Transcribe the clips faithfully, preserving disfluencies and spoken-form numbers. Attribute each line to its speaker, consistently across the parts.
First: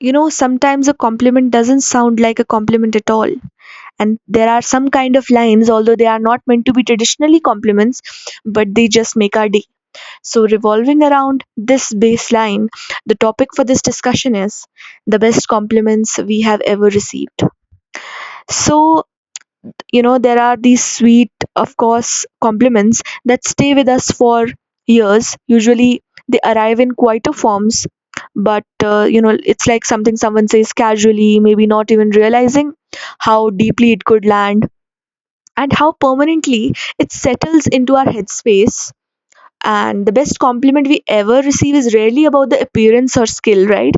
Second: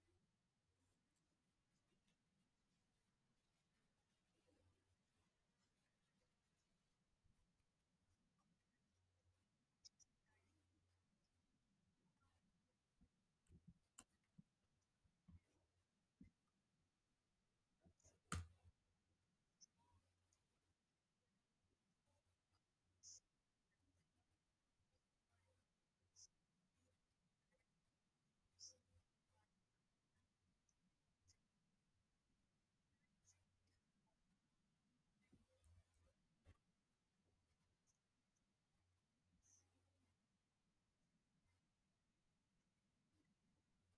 Speaker 1: You know, sometimes a compliment doesn't sound like a compliment at all. And there are some kind of lines, although they are not meant to be traditionally compliments, but they just make our day. So, revolving around this baseline, the topic for this discussion is the best compliments we have ever received. So, you know there are these sweet of course compliments that stay with us for years usually they arrive in quieter forms but uh, you know it's like something someone says casually maybe not even realizing how deeply it could land and how permanently it settles into our headspace. And the best compliment we ever receive is rarely about the appearance or skill, right?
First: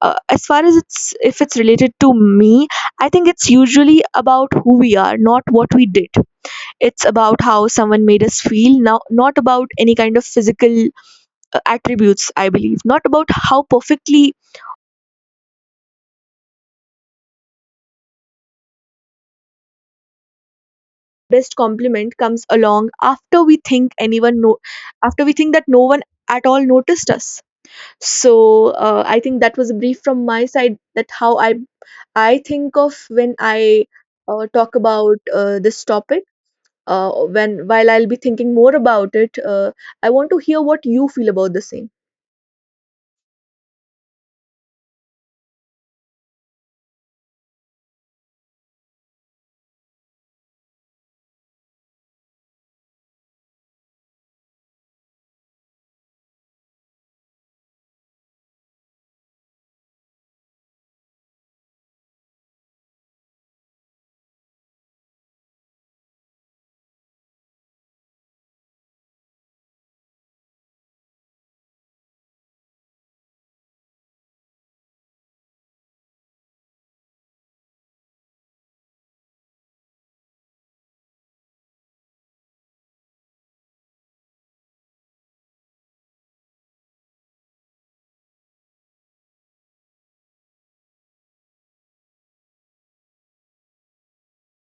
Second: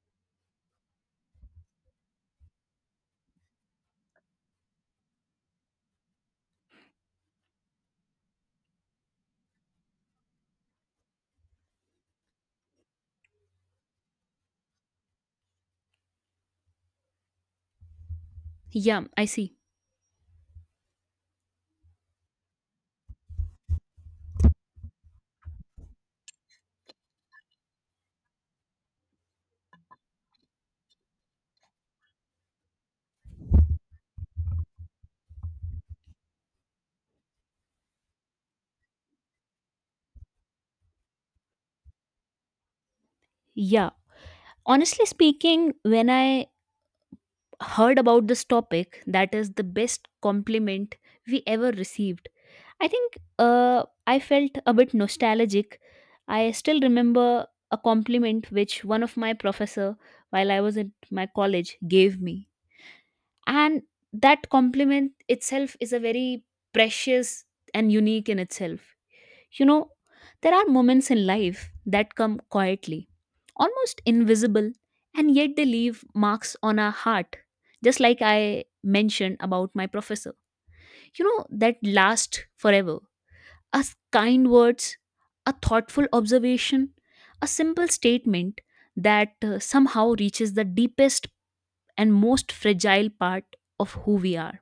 Speaker 1: uh, As far as it's if it's related to me, I think it's usually about who we are, not what we did. It's about how someone made us feel, now not about any kind of physical uh, attributes, I believe. Not about how perfectly
Speaker 2: Yeah, I see.
Speaker 1: best compliment comes along after we think anyone no, after we think that no one at all noticed us. So uh, I think that was a brief from my side, that how I I think of when I uh, talk about uh, this topic. Uh, when while I'll be thinking more about it, uh, I want to hear what you feel about the same.
Speaker 2: Yeah. Honestly speaking, when I heard about this topic, that is the best compliment we ever received. I think uh, I felt a bit nostalgic. I still remember a compliment which one of my professor while I was at my college gave me. And that compliment itself is a very precious and unique in itself. You know, there are moments in life that come quietly, almost invisible, and yet they leave marks on our heart, just like I mentioned about my professor. You know, that last forever. A s- kind words, a thoughtful observation, a simple statement that uh, somehow reaches the deepest and most fragile part of who we are.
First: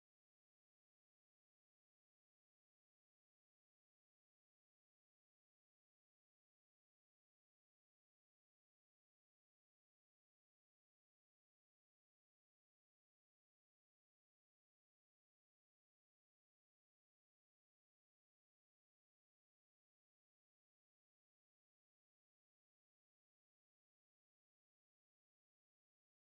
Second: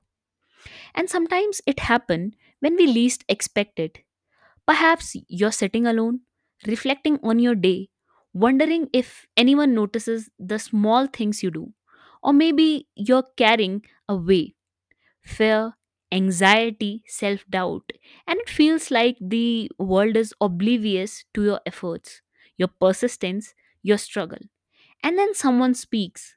Speaker 2: And sometimes it happens when we least expect it. Perhaps you're sitting alone, reflecting on your day, wondering if anyone notices the small things you do. Or maybe you're carrying away fear, anxiety, self doubt, and it feels like the world is oblivious to your efforts, your persistence, your struggle. And then someone speaks,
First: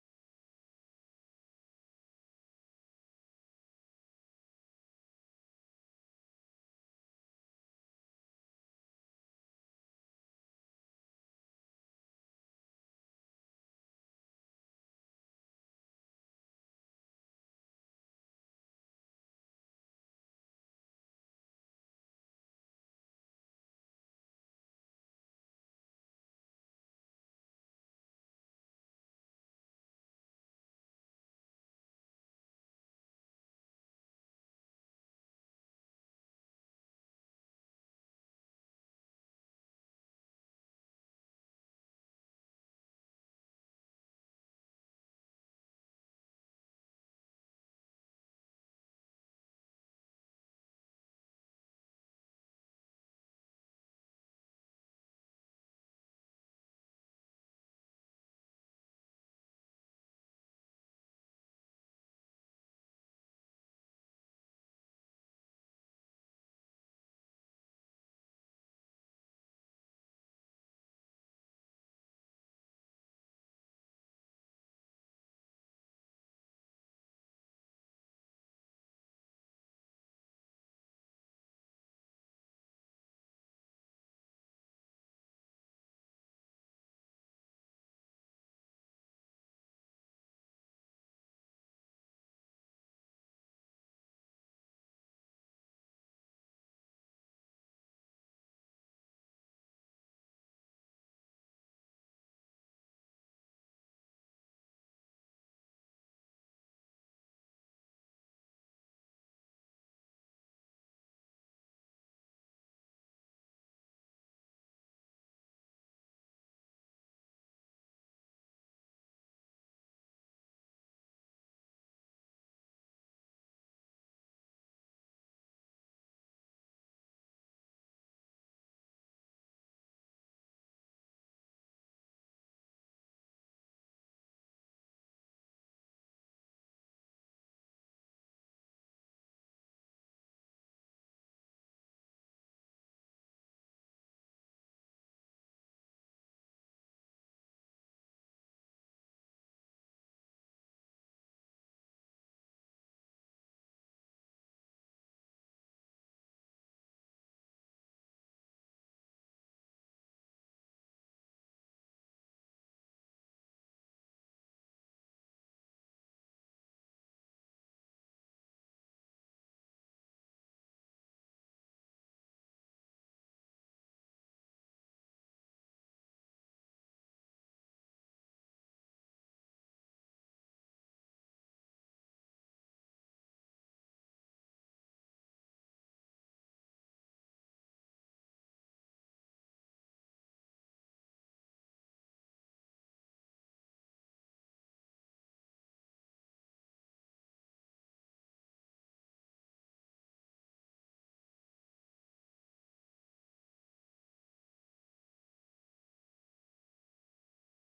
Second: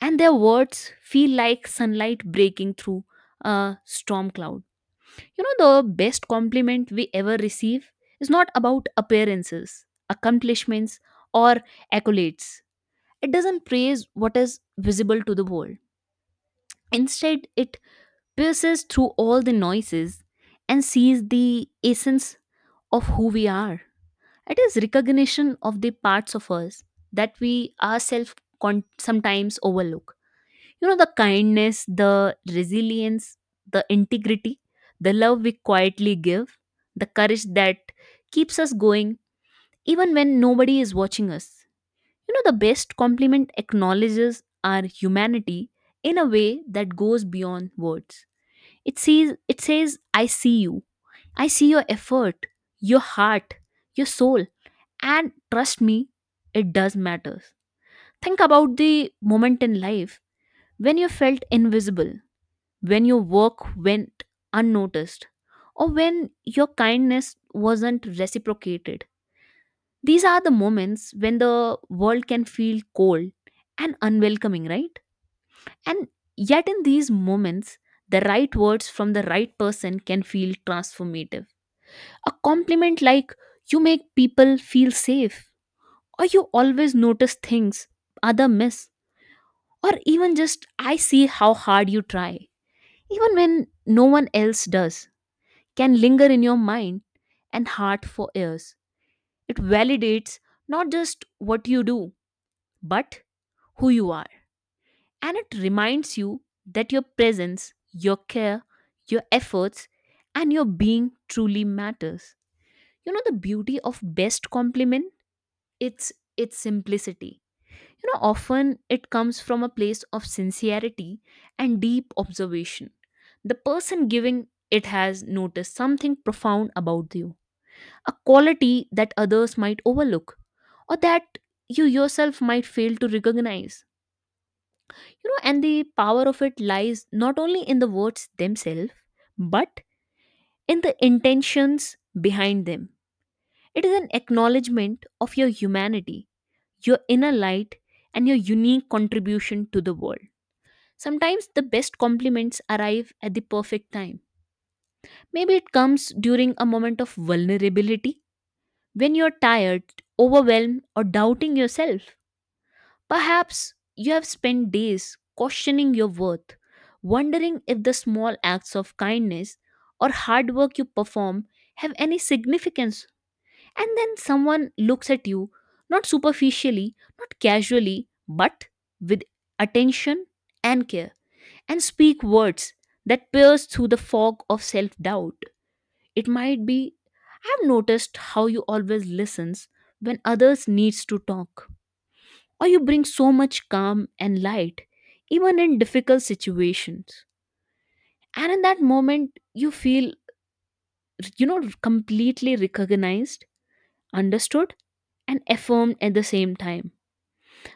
Speaker 2: and their words feel like sunlight breaking through a storm cloud you know, The best compliment we ever receive is not about appearances, accomplishments, or accolades. It doesn't praise what is visible to the world. Instead, it pierces through all the noises and sees the essence of who we are. It is recognition of the parts of us that we ourselves con- sometimes overlook. You know, the kindness, the resilience, the integrity, the love we quietly give, the courage that keeps us going even when nobody is watching us. You know, the best compliment acknowledges our humanity in a way that goes beyond words. It sees it says, I see you. I see your effort, your heart, your soul. And trust me, it does matter. Think about the moment in life when you felt invisible, when your work went unnoticed, or when your kindness wasn't reciprocated. These are the moments when the world can feel cold and unwelcoming, right? And yet, in these moments, the right words from the right person can feel transformative. A compliment like, you make people feel safe, or you always notice things other miss, or even just, I see how hard you try, even when no one else does can linger in your mind and heart for years. It validates not just what you do, but who you are. And it reminds you that your presence, your care, your efforts, and your being truly matters. You know the beauty of best compliment? It's its simplicity. You know, often it comes from a place of sincerity and deep observation. The person giving it has noticed something profound about you, a quality that others might overlook or that you yourself might fail to recognize. You know, and the power of it lies not only in the words themselves, but in the intentions behind them. It is an acknowledgement of your humanity, your inner light, and your unique contribution to the world. Sometimes the best compliments arrive at the perfect time. Maybe it comes during a moment of vulnerability when you're tired, overwhelmed, or doubting yourself. Perhaps you have spent days questioning your worth, wondering if the small acts of kindness or hard work you perform have any significance. And then someone looks at you, not superficially, not casually, but with attention and care, and speak words that pierce through the fog of self doubt. It might be, I've noticed how you always listens when others needs to talk, or you bring so much calm and light even in difficult situations, and in that moment you feel, you know completely recognized, understood, and affirmed at the same time.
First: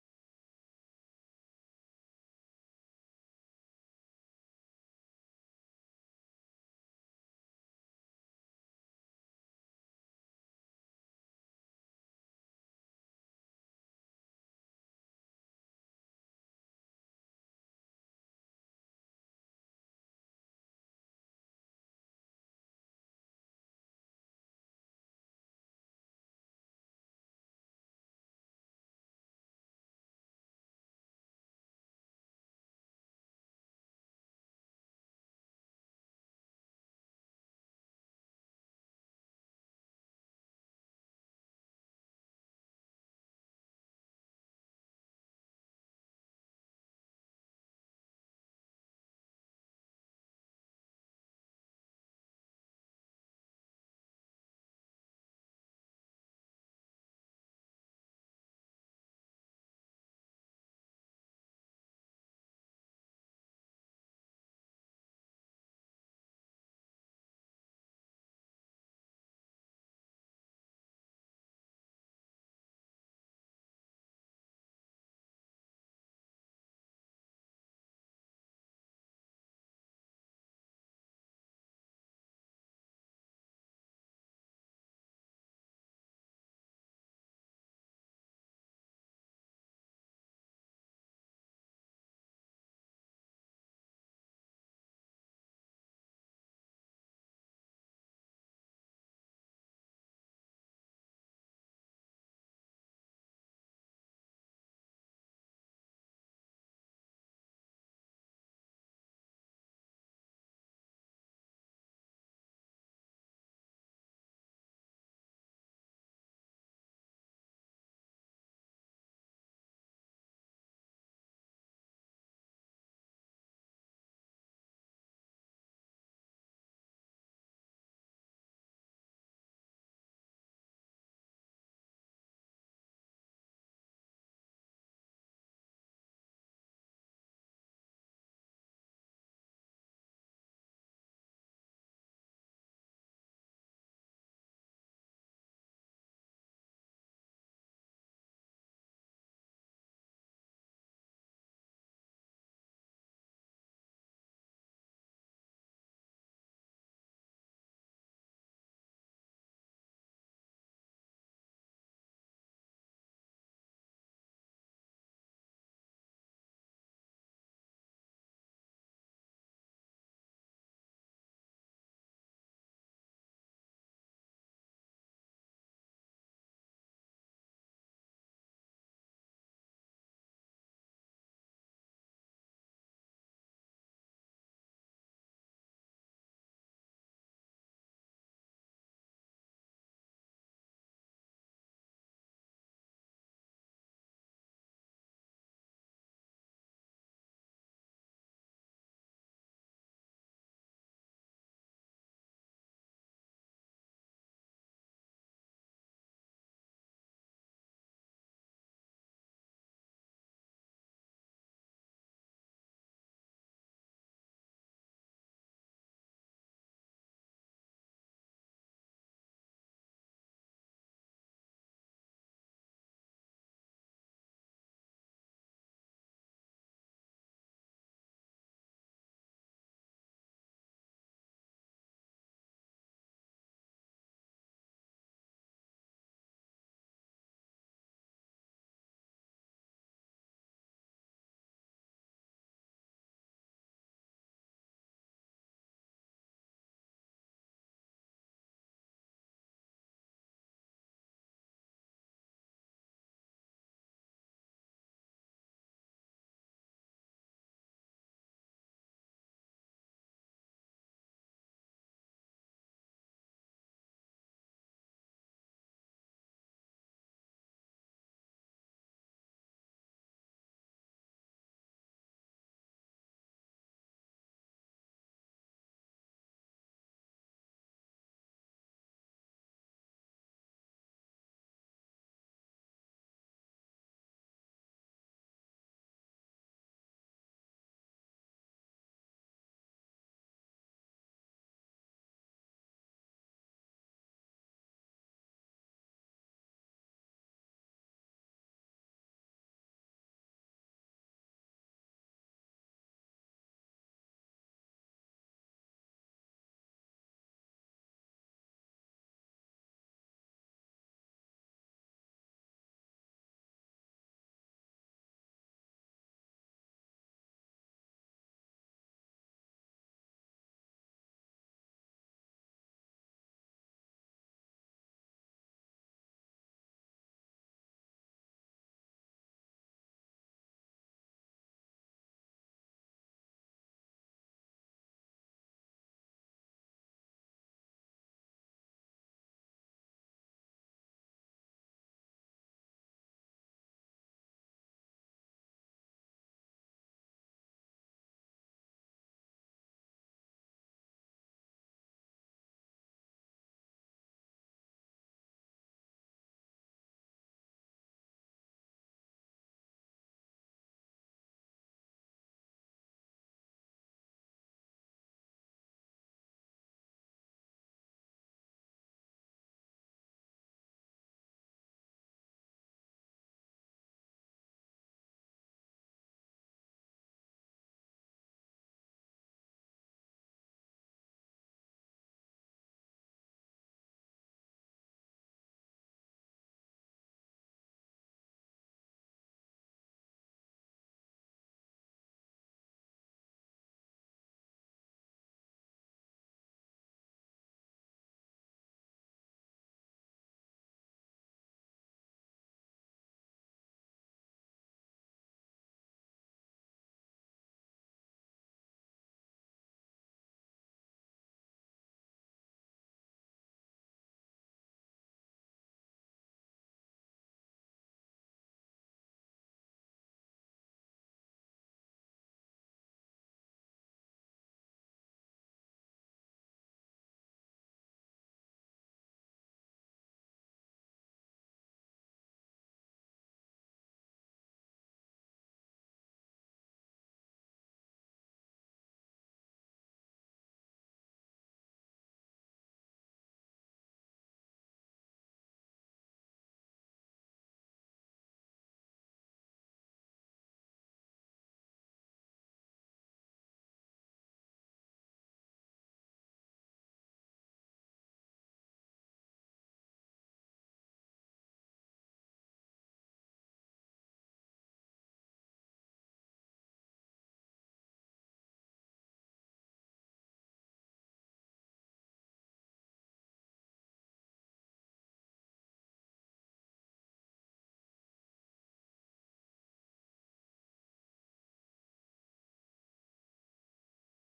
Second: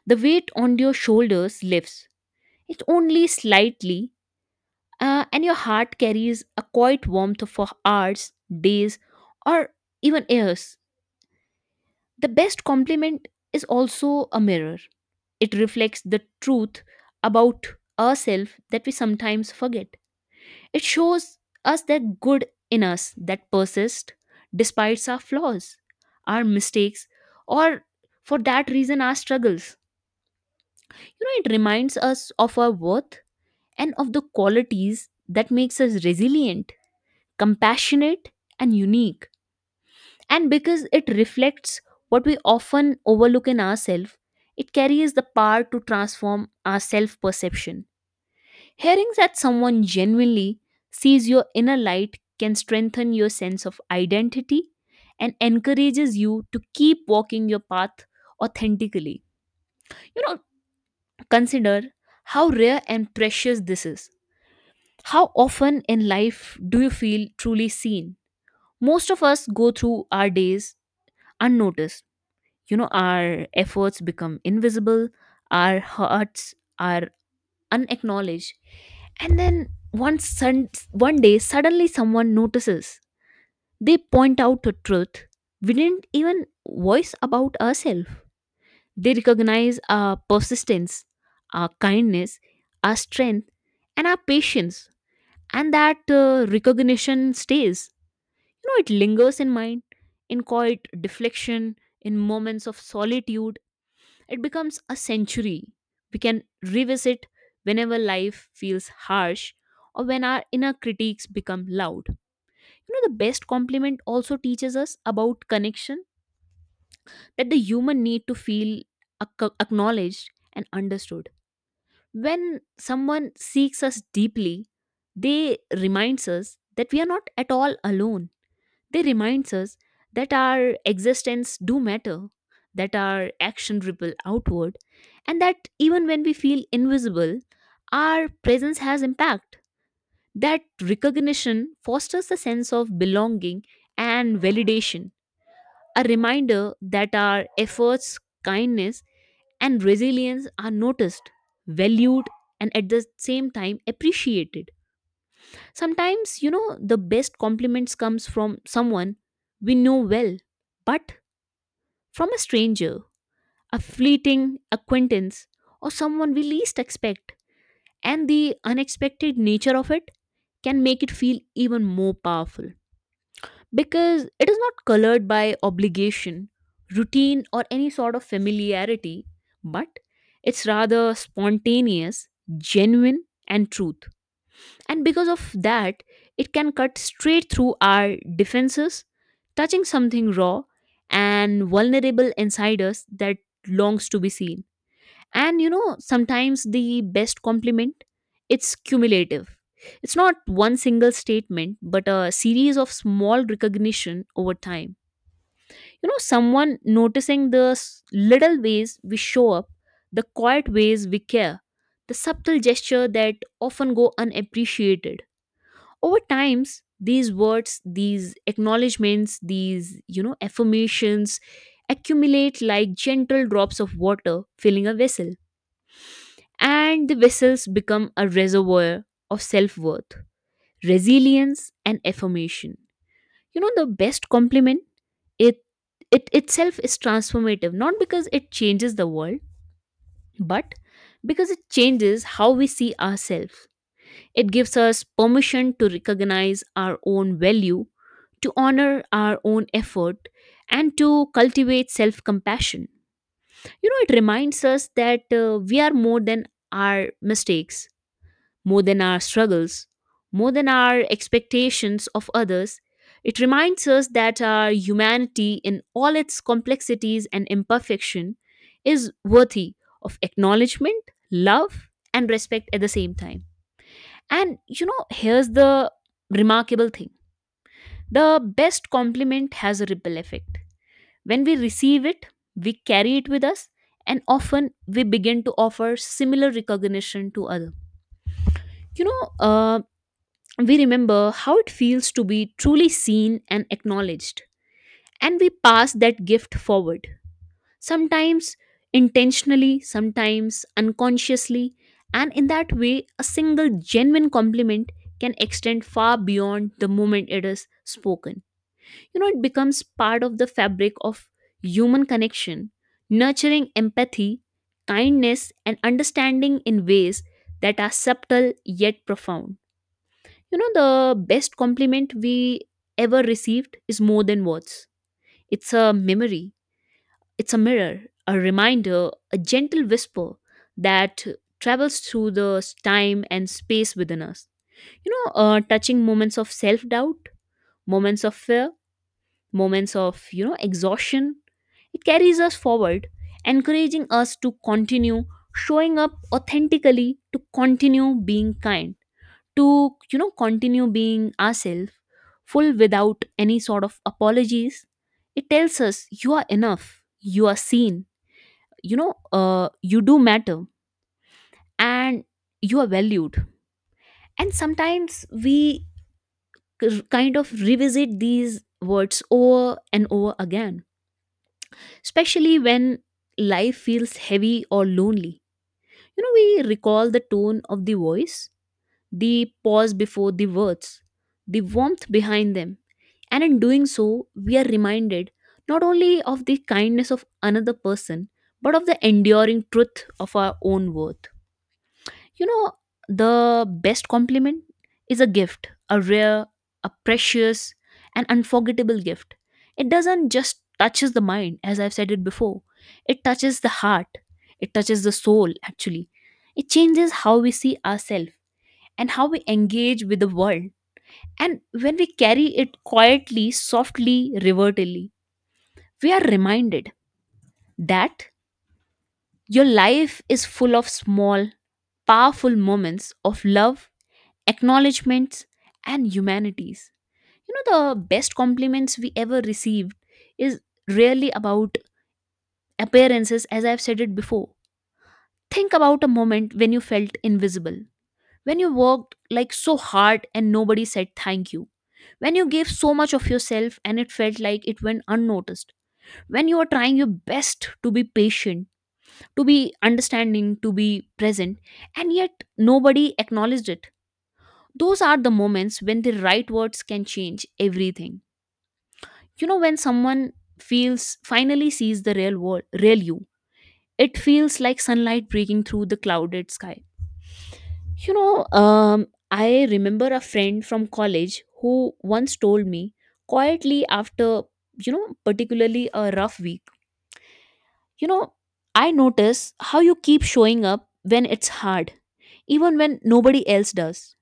Speaker 2: The weight on your shoulders lifts, it's only slightly, uh, and your heart carries a quiet warmth for hours, days, or even years. The best compliment is also a mirror. It reflects the truth about ourselves that we sometimes forget. It shows us that good in us that persists despite our flaws, our mistakes, or for that reason, our struggles. You know, it reminds us of our worth and of the qualities that makes us resilient, compassionate, and unique. And because it reflects what we often overlook in ourselves, it carries the power to transform our self perception. Hearing that someone genuinely sees your inner light can strengthen your sense of identity and encourages you to keep walking your path authentically. You know, Consider how rare and precious this is. How often in life do you feel truly seen? Most of us go through our days unnoticed. You know, our efforts become invisible, our hurts are unacknowledged, and then one sun- one day suddenly someone notices. They point out a truth we didn't even voice about ourselves. They recognize our persistence, our kindness, our strength, and our patience. And that uh, recognition stays. You know it lingers in mind, in quiet deflection, in moments of solitude. It becomes a sanctuary we can revisit whenever life feels harsh or when our inner critiques become loud. You know, the best compliment also teaches us about connection, that the human need to feel ac- acknowledged and understood. When someone seeks us deeply, they reminds us that we are not at all alone. They reminds us that our existence do matter, that our action ripple outward, and that even when we feel invisible, our presence has impact. That recognition fosters a sense of belonging and validation, a reminder that our efforts, kindness, and resilience are noticed, valued, and at the same time appreciated. Sometimes, you know, the best compliments comes from someone we know well, but from a stranger, a fleeting acquaintance, or someone we least expect. And the unexpected nature of it can make it feel even more powerful because it is not colored by obligation, routine, or any sort of familiarity, but it's rather spontaneous, genuine, and truth. And because of that, it can cut straight through our defenses, touching something raw and vulnerable inside us that longs to be seen. And you know, sometimes the best compliment, it's cumulative. It's not one single statement, but a series of small recognition over time. You know, someone noticing the s- little ways we show up, the quiet ways we care, the subtle gesture that often go unappreciated over times. These words, these acknowledgments, these you know affirmations accumulate like gentle drops of water filling a vessel, and the vessels become a reservoir of self-worth, resilience, and affirmation. You know the best compliment, it it itself is transformative, not because it changes the world, but because it changes how we see ourselves. It gives us permission to recognize our own value, to honor our own effort, and to cultivate self compassion. You know, it reminds us that uh, we are more than our mistakes, more than our struggles, more than our expectations of others. It reminds us that our humanity, in all its complexities and imperfection, is worthy of acknowledgement, love, and respect at the same time. And you know, here's the remarkable thing, the best compliment has a ripple effect. When we receive it, we carry it with us, and often we begin to offer similar recognition to others. You know, uh, we remember how it feels to be truly seen and acknowledged, and we pass that gift forward, sometimes intentionally, sometimes unconsciously. And in that way, a single genuine compliment can extend far beyond the moment it is spoken. You know, it becomes part of the fabric of human connection, nurturing empathy, kindness, and understanding in ways that are subtle yet profound. You know, the best compliment we ever received is more than words, it's a memory, it's a mirror, a reminder, a gentle whisper that travels through the time and space within us. You know, uh, touching moments of self doubt, moments of fear, moments of, you know, exhaustion. It carries us forward, encouraging us to continue showing up authentically, to continue being kind, to, you know, continue being ourselves, full without any sort of apologies. It tells us you are enough, you are seen, you know uh, you do matter, and you are valued. And sometimes we k- kind of revisit these words over and over again, especially when life feels heavy or lonely. you know we recall the tone of the voice, the pause before the words, the warmth behind them, and in doing so we are reminded not only of the kindness of another person, but of the enduring truth of our own worth. You know, the best compliment is a gift, a rare, a precious, an unforgettable gift. It doesn't just touches the mind, as I've said it before. It touches the heart. It touches the soul, actually. It changes how we see ourselves and how we engage with the world. And when we carry it quietly, softly, reverently, we are reminded that your life is full of small, powerful moments of love, acknowledgments, and humanities. you know the best compliments we ever received is really about appearances, as I've said it before. Think about a moment when you felt invisible, when you worked like so hard and nobody said thank you, when you gave so much of yourself and it felt like it went unnoticed, when you were trying your best to be patient, to be understanding, to be present, and yet nobody acknowledged it. Those are the moments when the right words can change everything. You know, when someone feels finally sees the real world, real you, it feels like sunlight breaking through the clouded sky. You know, um, I remember a friend from college who once told me quietly after, you know, particularly a rough week, you know, I notice how you keep showing up when it's hard, even when nobody else does.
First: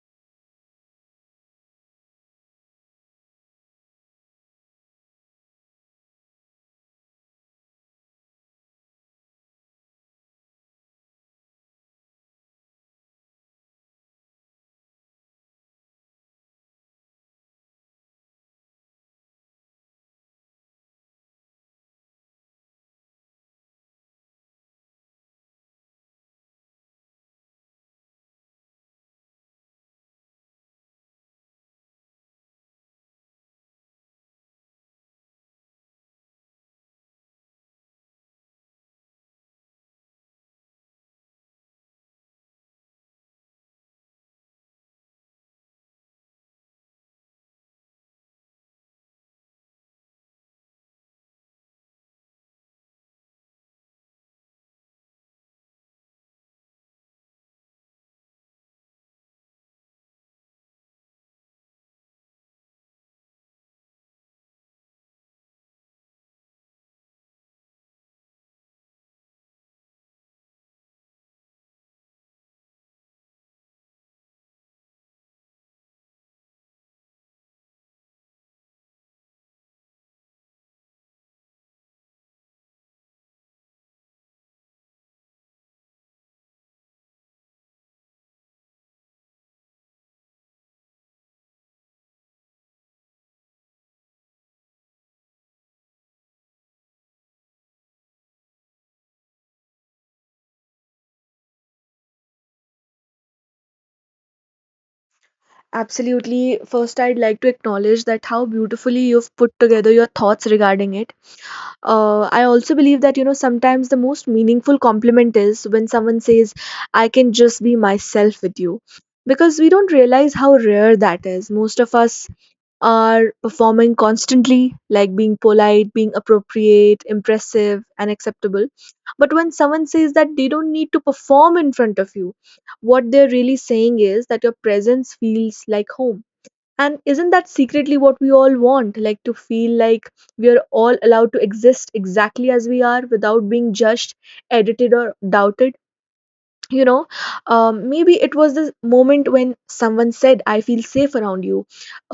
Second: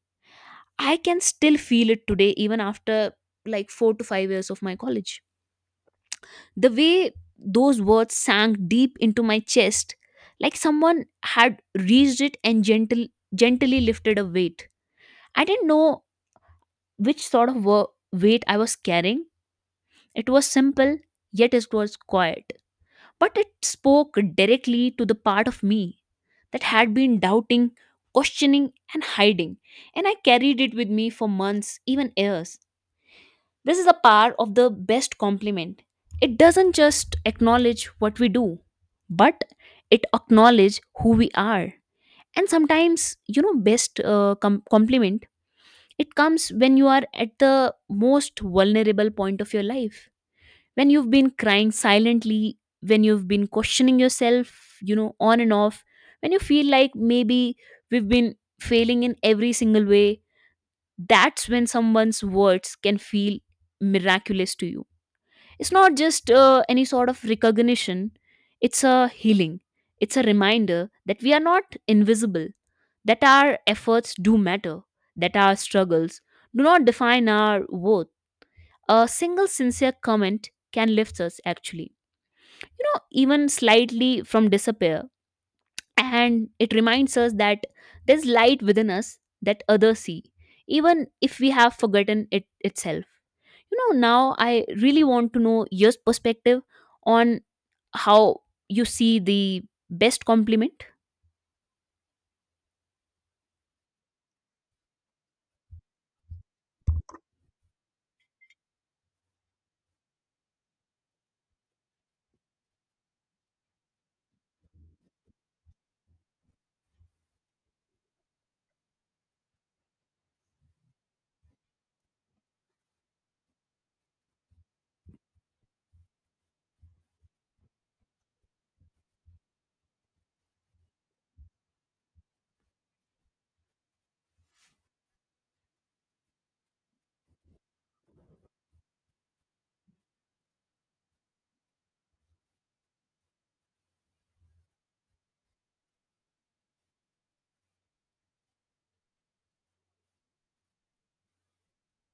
Speaker 2: I can still feel it today, even after like four to five years of my college. The way those words sank deep into my chest, like someone had reached it and gentle, gently lifted a weight. I didn't know which sort of wo- weight I was carrying. It was simple, yet it was quiet. But it spoke directly to the part of me that had been doubting, questioning, and hiding. And I carried it with me for months, even years. This is a part of the best compliment. It doesn't just acknowledge what we do, but it acknowledge who we are. And sometimes, you know, best uh, com- compliment, it comes when you are at the most vulnerable point of your life. When you've been crying silently, when you've been questioning yourself, you know, on and off, when you feel like maybe we've been failing in every single way, that's when someone's words can feel miraculous to you. It's not just uh, any sort of recognition, it's a healing. It's a reminder that we are not invisible, that our efforts do matter, that our struggles do not define our worth. A single sincere comment can lift us, actually, you know, even slightly from disappear. And it reminds us that there's light within us that others see, even if we have forgotten it itself. you know now I really want to know your perspective on how you see the best compliment.
Speaker 1: Absolutely. First, I'd like to acknowledge that how beautifully you've put together your thoughts regarding it. Uh, I also believe that, you know, sometimes the most meaningful compliment is when someone says, I can just be myself with you. Because we don't realize how rare that is. Most of us are performing constantly, like being polite, being appropriate, impressive, and acceptable. But when someone says that they don't need to perform in front of you, what they're really saying is that your presence feels like home. And isn't that secretly what we all want? Like to feel like we are all allowed to exist exactly as we are without being judged, edited, or doubted? You know, um, maybe it was the moment when someone said, I feel safe around you.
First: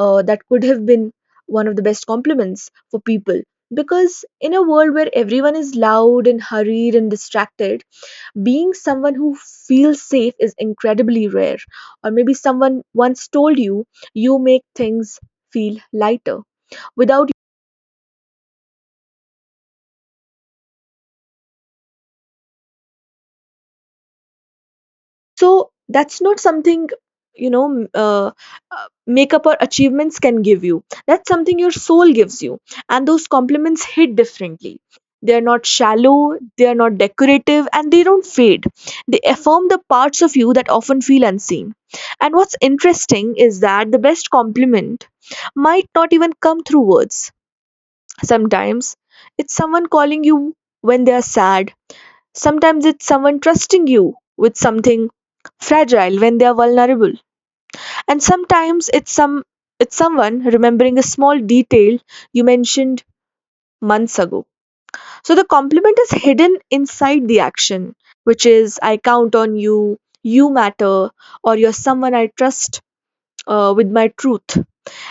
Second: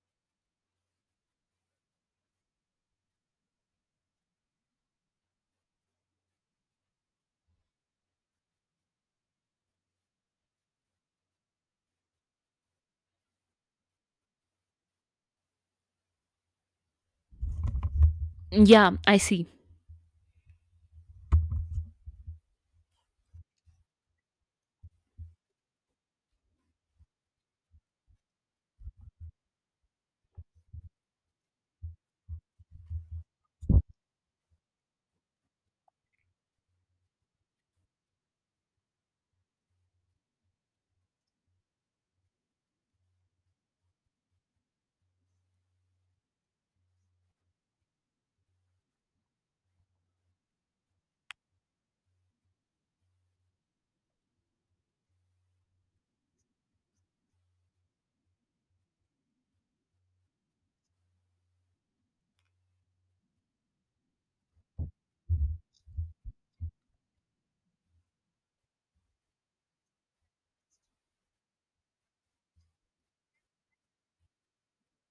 Speaker 1: uh, That could have been one of the best compliments for people, because in a world where everyone is loud and hurried and distracted, being someone who feels safe is incredibly rare. Or maybe someone once told you, you make things feel lighter without.
Speaker 2: Yeah, I see.
Speaker 1: So that's not something, you know m- uh, uh, makeup or achievements can give you. That's something your soul gives you, and those compliments hit differently. They are not shallow, they are not decorative, and they don't fade. They affirm the parts of you that often feel unseen. And what's interesting is that the best compliment might not even come through words. Sometimes it's someone calling you when they are sad. Sometimes it's someone trusting you with something fragile when they are vulnerable. And sometimes it's some it's someone remembering a small detail you mentioned months ago. So the compliment is hidden inside the action, which is I count on you, you matter, or you're someone I trust uh, with my truth.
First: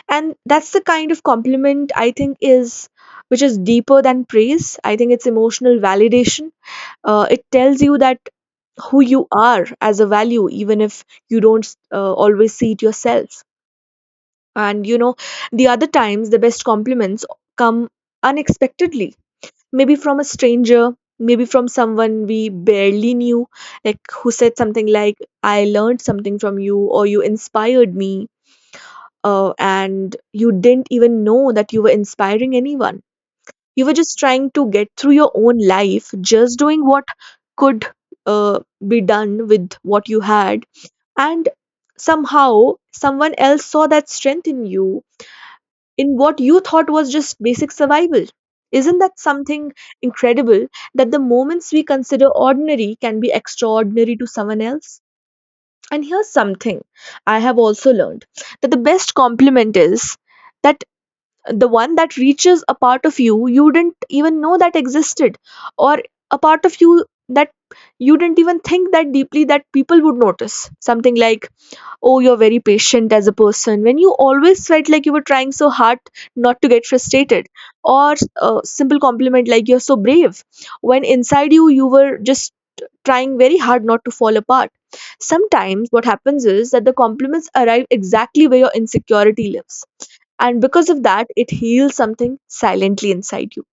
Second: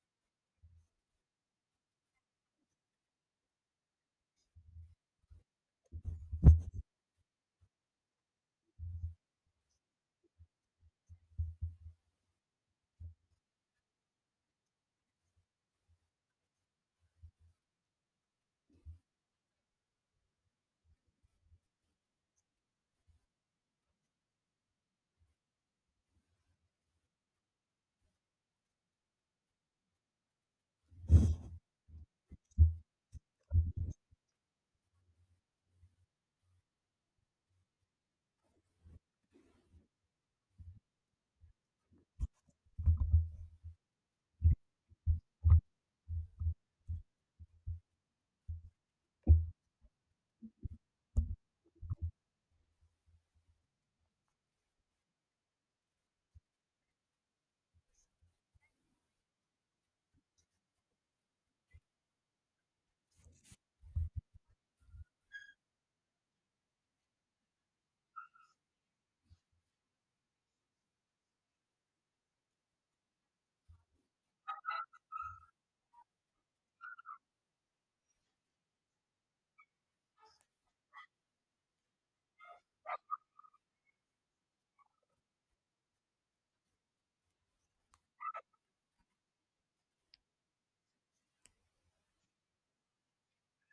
Speaker 1: And that's the kind of compliment I think is, which is deeper than praise. I think it's emotional validation. Uh, it tells you that who you are as a value, even if you don't uh, always see it yourself. And you know, the other times the best compliments come unexpectedly, maybe from a stranger, maybe from someone we barely knew, like who said something like, I learned something from you, or you inspired me. Uh, and you didn't even know that you were inspiring anyone. You were just trying to get through your own life, just doing what could uh, be done with what you had, and somehow someone else saw that strength in you, in what you thought was just basic survival. Isn't that something incredible, that the moments we consider ordinary can be extraordinary to someone else? And here's something I have also learned, that the best compliment is that the one that reaches a part of you you didn't even know that existed, or a part of you that you didn't even think that deeply that people would notice, something like, oh, you're very patient as a person, when you always felt like you were trying so hard not to get frustrated. Or a simple compliment like, you're so brave, when inside you you were just trying very hard not to fall apart. Sometimes what happens is that the compliments arrive exactly where your insecurity lives, and because of that, it heals something silently inside you.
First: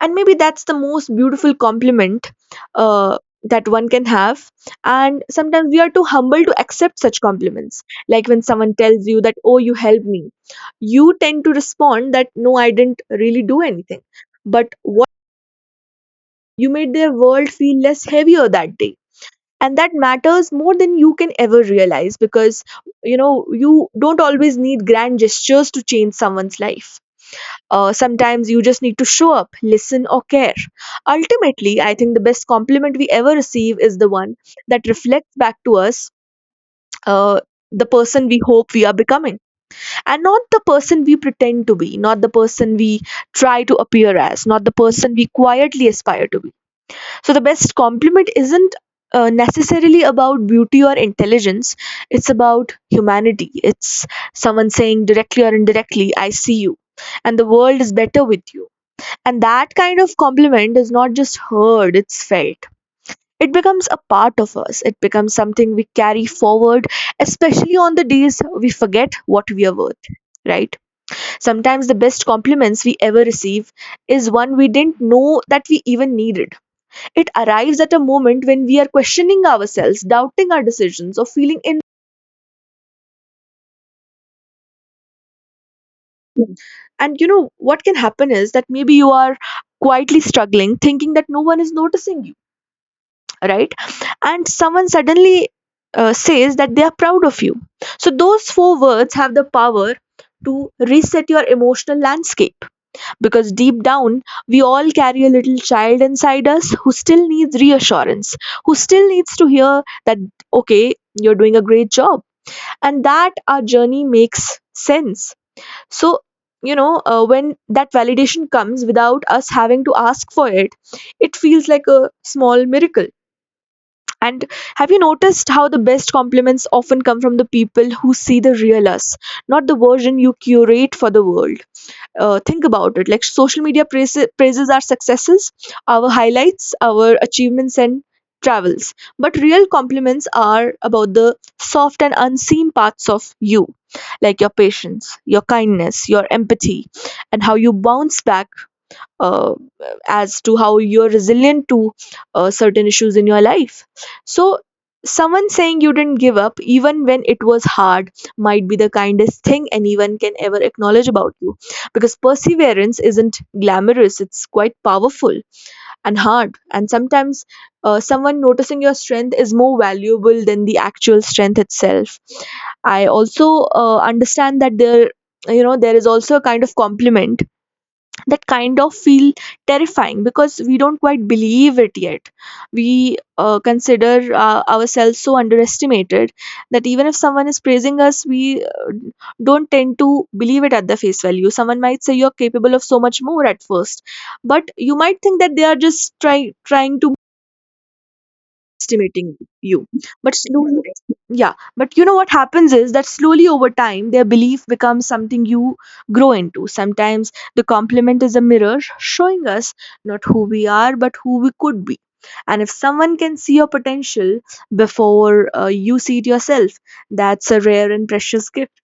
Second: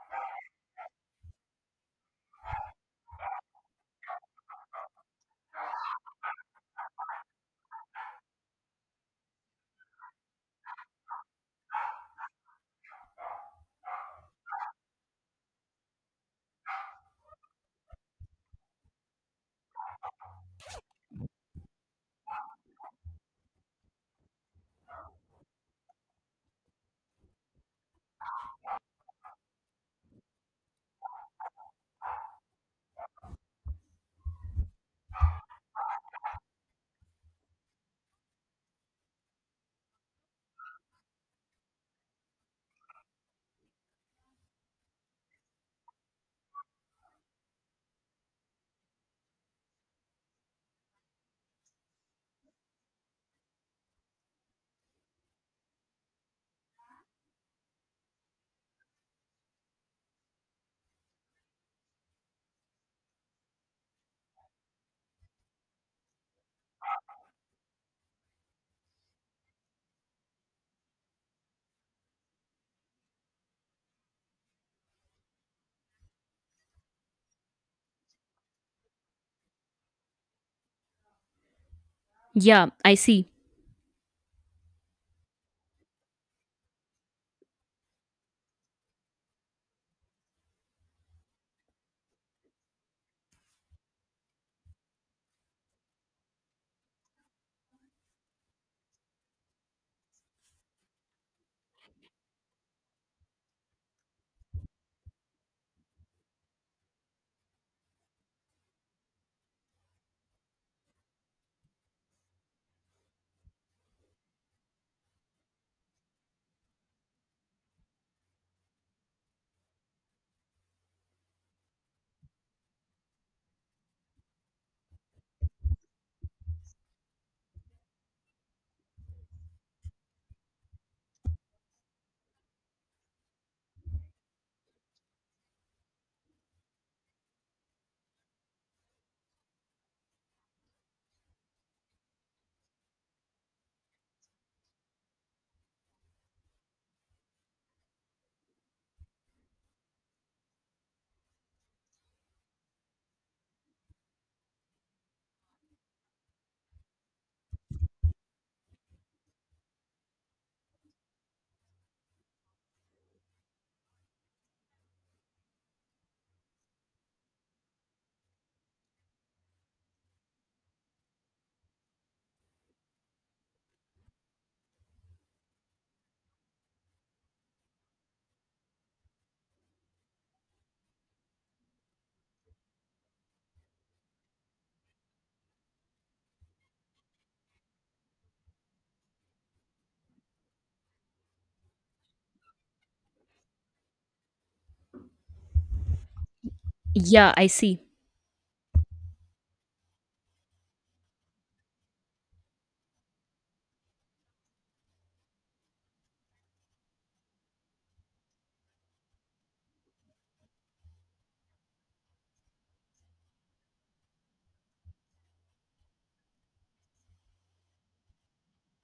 Speaker 1: And maybe that's the most beautiful compliment uh, that one can have. And sometimes we are too humble to accept such compliments. Like when someone tells you that, oh, you helped me, you tend to respond that, no, I didn't really do anything. But what, you made their world feel less heavier that day. And that matters more than you can ever realize, because you know you don't always need grand gestures to change someone's life. Uh, sometimes you just need to show up, listen, or care. Ultimately, I think the best compliment we ever receive is the one that reflects back to us uh, the person we hope we are becoming, and not the person we pretend to be, not the person we try to appear as, not the person we quietly aspire to be. So, the best compliment isn't uh, necessarily about beauty or intelligence, it's about humanity. It's someone saying directly or indirectly, I see you, and the world is better with you. And that kind of compliment is not just heard, it's felt. It becomes a part of us, it becomes something we carry forward, especially on the days we forget what we are worth, right? Sometimes the best compliments we ever receive is one we didn't know that we even needed. It arrives at a moment when we are questioning ourselves, doubting our decisions, or feeling in.
Speaker 2: Yeah, I see.
Speaker 1: And you know what can happen is that maybe you are quietly struggling thinking that no one is noticing you, right? And someone suddenly uh, says that they are proud of you. So those four words have the power to reset your emotional landscape, because deep down we all carry a little child inside us who still needs reassurance, who still needs to hear that, okay, you're doing a great job, and that our journey makes sense. So, you know, uh, when that validation comes without us having to ask for it, it feels like a small miracle. And have you noticed how the best compliments often come from the people who see the real us, not the version you curate for the world? Uh, think about it. Like social media praises, praises our successes, our highlights, our achievements, and travels. But real compliments are about the soft and unseen parts of you, like your patience, your kindness, your empathy, and how you bounce back, uh, as to how you're resilient to uh, certain issues in your life. So, someone saying you didn't give up even when it was hard might be the kindest thing anyone can ever acknowledge about you, because perseverance isn't glamorous, it's quite powerful and hard. And sometimes uh, someone noticing your strength is more valuable than the actual strength itself. I also uh, understand that there you know there is also a kind of compliment that kind of feel terrifying, because we don't quite believe it yet. We uh, consider uh, ourselves so underestimated that even if someone is praising us, we don't tend to believe it at the face value. Someone might say, you're capable of so much more at first, but you might think that they are just try- trying to
Speaker 2: Yeah, I see.
Speaker 1: estimating you. But slowly, yeah, but you know what happens is that slowly over time their belief becomes something you grow into. Sometimes the compliment is a mirror showing us not who we are but who we could be. And if someone can see your potential before uh, you see it yourself, that's a rare and precious gift.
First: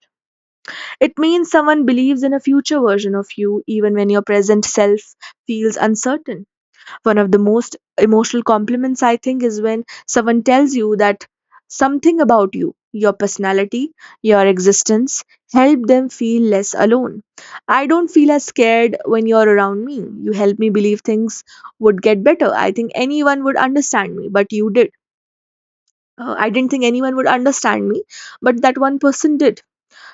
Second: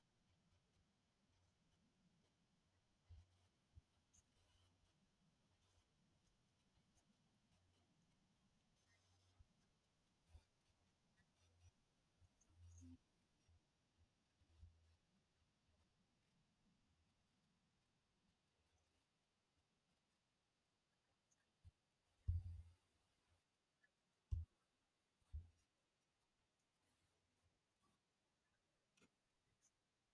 Speaker 1: It means someone believes in a future version of you even when your present self feels uncertain. One of the most emotional compliments, I think, is when someone tells you that something about you, your personality, your existence, help them feel less alone. I don't feel as scared when you're around me. You help me believe things would get better. I think anyone would understand me, but you did. Uh, I didn't think anyone would understand me, but that one person did.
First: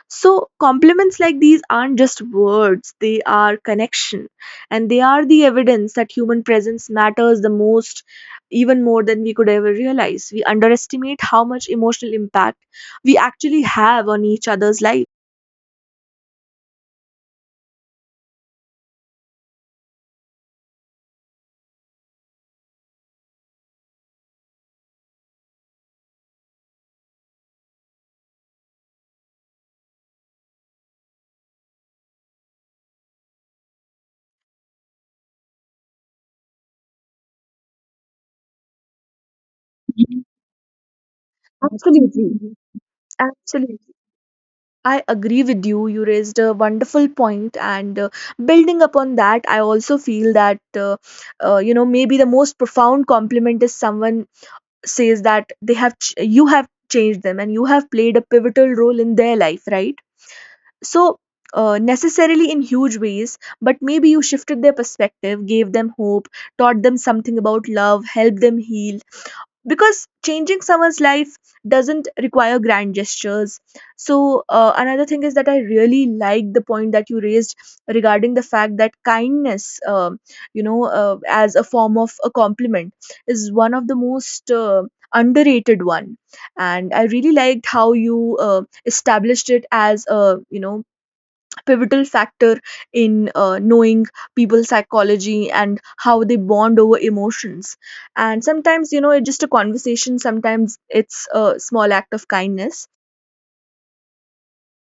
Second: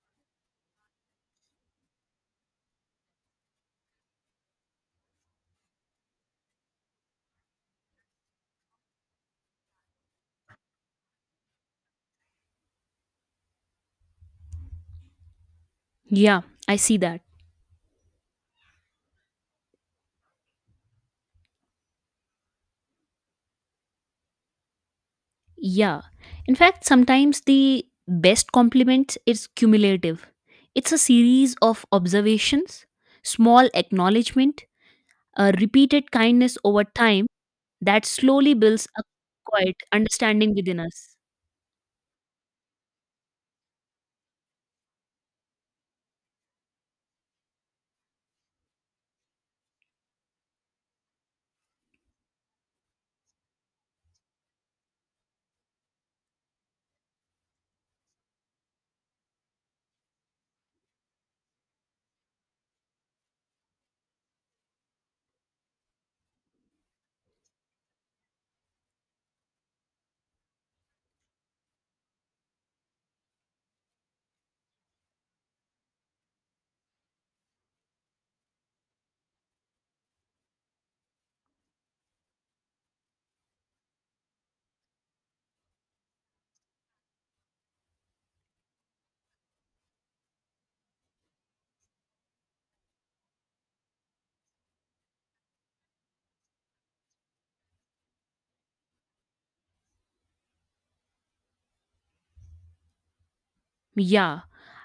Speaker 1: So, compliments like these aren't just words, they are connection. And they are the evidence that human presence matters the most, even more than we could ever realize. We underestimate how much emotional impact we actually have on each other's life.
Speaker 2: Yeah, I see that. Yeah, in fact, sometimes the best compliment is cumulative. It's a series of observations, small acknowledgement, a repeated kindness over time that slowly builds a quiet
Speaker 1: Mhm.
Speaker 2: understanding within us.
Speaker 1: Absolutely. Absolutely. I agree with you. You raised a wonderful point, and uh, building upon that, I also feel that uh, uh, you know maybe the most profound compliment is someone says that they have ch- you have changed them and you have played a pivotal role in their life, right? So uh, necessarily in huge ways, but maybe you shifted their perspective, gave them hope, taught them something about love, helped them heal, because changing someone's life doesn't require grand gestures. So uh, another thing is that I really like the point that you raised regarding the fact that kindness, um you know uh, as a form of a compliment, is one of the most uh, underrated one. And I really liked how you uh, established it as, a you know pivotal factor in uh, knowing people's psychology and how they bond over emotions. And sometimes, you know it's just a conversation, sometimes it's a small act of kindness.
Speaker 2: Yeah,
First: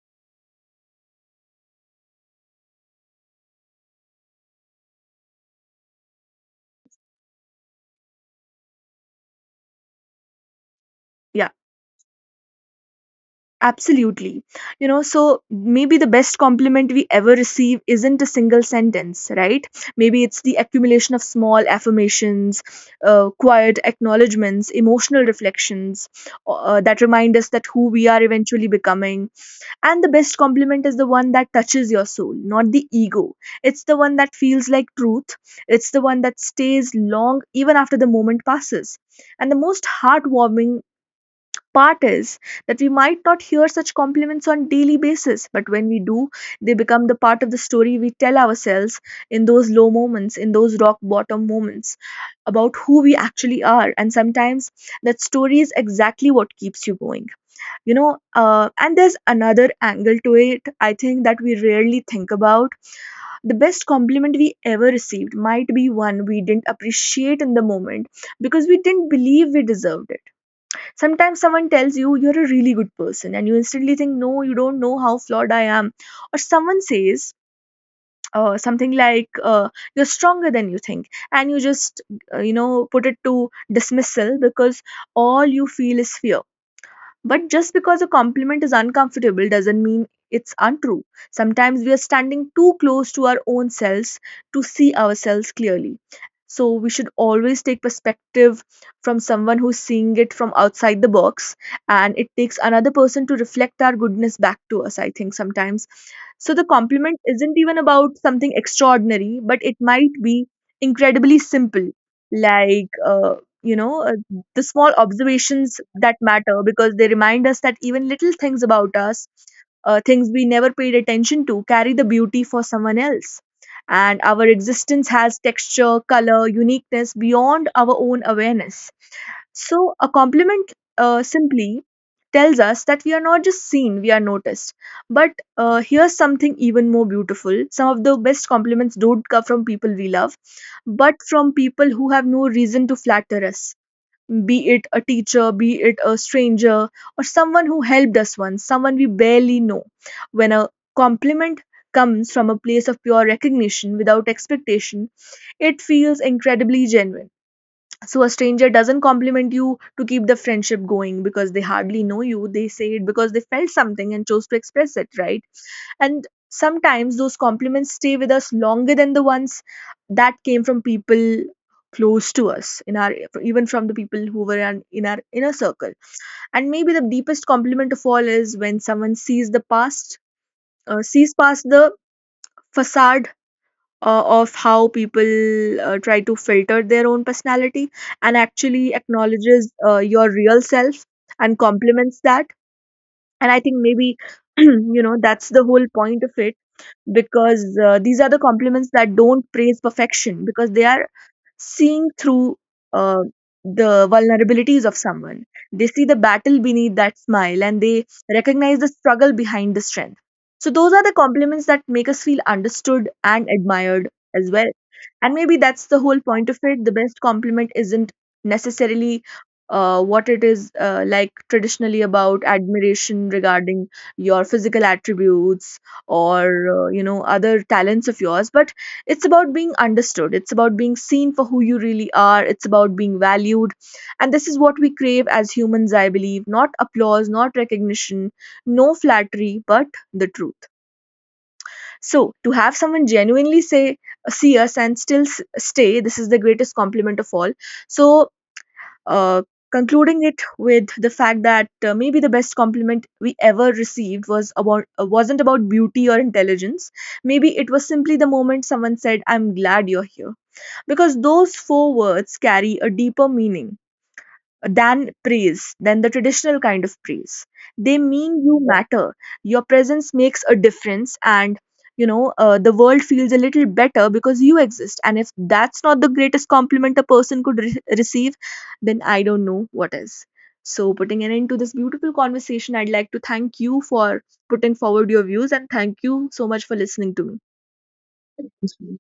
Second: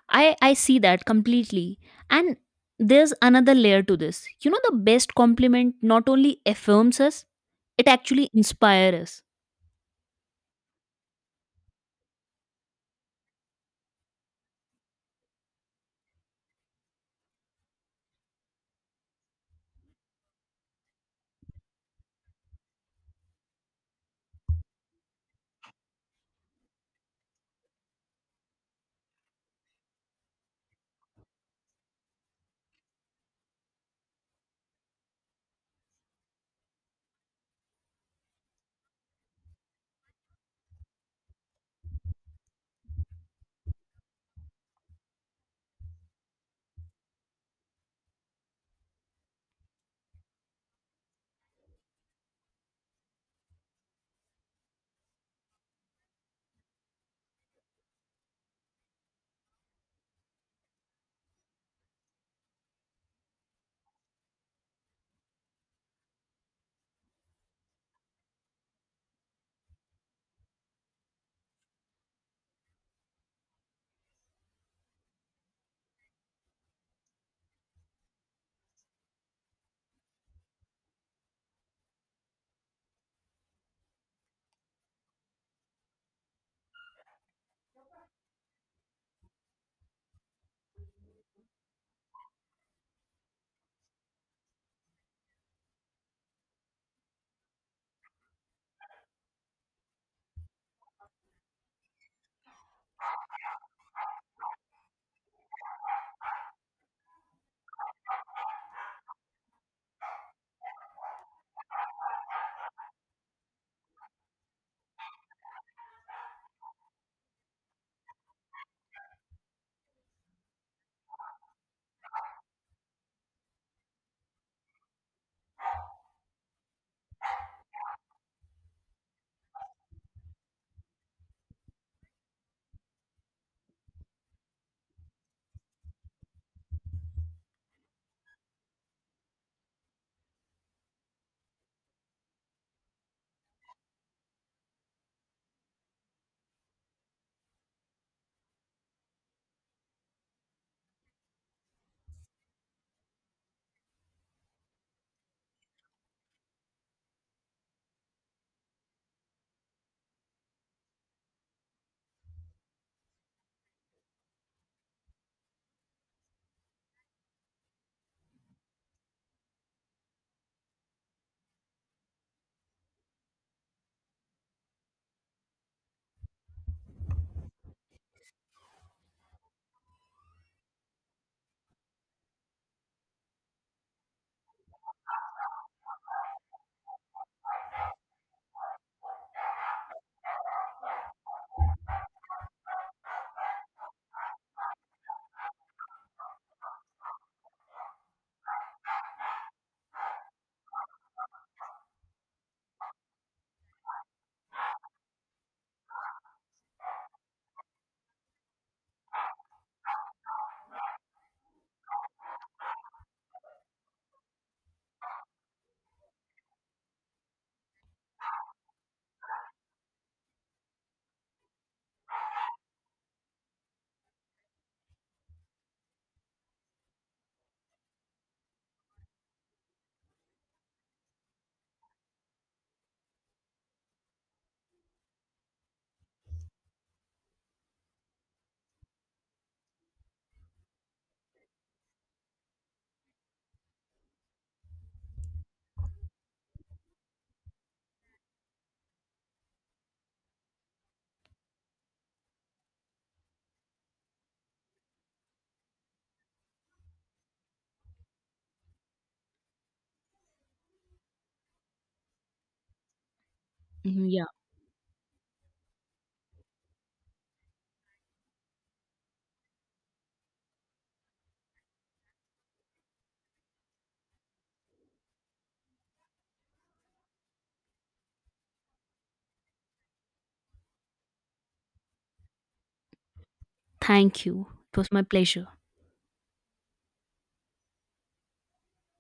Speaker 2: I, I see that completely. And there's another layer to this. You know, the best compliment not only affirms us, it actually inspires us.
Speaker 1: Yeah, absolutely. You know, so maybe the best compliment we ever receive isn't a single sentence, right? Maybe it's the accumulation of small affirmations, uh, quiet acknowledgments, emotional reflections, uh, that remind us that who we are eventually becoming. And the best compliment is the one that touches your soul, not the ego. It's the one that feels like truth. It's the one that stays long even after the moment passes. And the most heartwarming part is that we might not hear such compliments on daily basis, but when we do, they become the part of the story we tell ourselves in those low moments, in those rock bottom moments, about who we actually are. And sometimes that story is exactly what keeps you going. You know uh, and there's another angle to it, I think, that we rarely think about. The best compliment we ever received might be one we didn't appreciate in the moment because we didn't believe we deserved it. Sometimes someone tells you you're a really good person and you instantly think, no, you don't know how flawed I am. Or someone says uh, something like, uh, you're stronger than you think, and you just uh, you know put it to dismissal because all you feel is fear. But just because a compliment is uncomfortable doesn't mean it's untrue. Sometimes we are standing too close to our own selves to see ourselves clearly. So we should always take perspective from someone who's seeing it from outside the box, and it takes another person to reflect our goodness back to us, I think, sometimes. So the compliment isn't even about something extraordinary, but it might be incredibly simple, like, uh, you know, uh, the small observations that matter because they remind us that even little things about us, uh, things we never paid attention to, carry the beauty for someone else. And our existence has texture, color, uniqueness beyond our own awareness. So, a compliment uh, simply tells us that we are not just seen, we are noticed. But uh, here's something even more beautiful. Some of the best compliments don't come from people we love, but from people who have no reason to flatter us, be it a teacher, be it a stranger, or someone who helped us once, someone we barely know. When a compliment comes from a place of pure recognition without expectation, it feels incredibly genuine. So a stranger doesn't compliment you to keep the friendship going because they hardly know you. They say it because they felt something and chose to express it, right? And sometimes those compliments stay with us longer than the ones that came from people close to us, in our, even from the people who were in in our inner circle. And maybe the deepest compliment of all is when someone sees the past, uh, sees past the facade uh, of how people uh, try to filter their own personality, and actually acknowledges uh, your real self and compliments that. And I think maybe you know that's the whole point of it. Because uh, these are the compliments that don't praise perfection because they are seeing through uh, the vulnerabilities of someone. They see the battle beneath that smile and they recognize the struggle behind the strength. So, those are the compliments that make us feel understood and admired as well. And maybe that's the whole point of it. The best compliment isn't necessarily uh, what it is, uh, like traditionally about admiration regarding your physical attributes, or uh, you know other talents of yours, but it's about being understood. It's about being seen for who you really are. It's about being valued. And this is what we crave as humans, I believe. Not applause, not recognition, no flattery, but the truth. So, to have someone genuinely say, see us and still s- stay, this is the greatest compliment of all. So, uh, concluding it with the fact that uh, maybe the best compliment we ever received was about, uh, wasn't about beauty or intelligence, maybe it was simply the moment someone said, I'm glad you're here, because those four words carry a deeper meaning
Speaker 2: Mhm. Yeah.
Speaker 1: uh, than praise, than the traditional kind of praise. They mean you matter, your presence makes a difference, and you know, uh, the world feels a little better because you exist. And if that's not the greatest compliment a person could re- receive, then I don't know what is. So, putting an end to this beautiful conversation, I'd like to thank you for
Speaker 2: Thank you.
Speaker 1: putting
Speaker 2: It was my
Speaker 1: forward your
Speaker 2: pleasure.
Speaker 1: views, and thank you so much for listening to me. Thank you.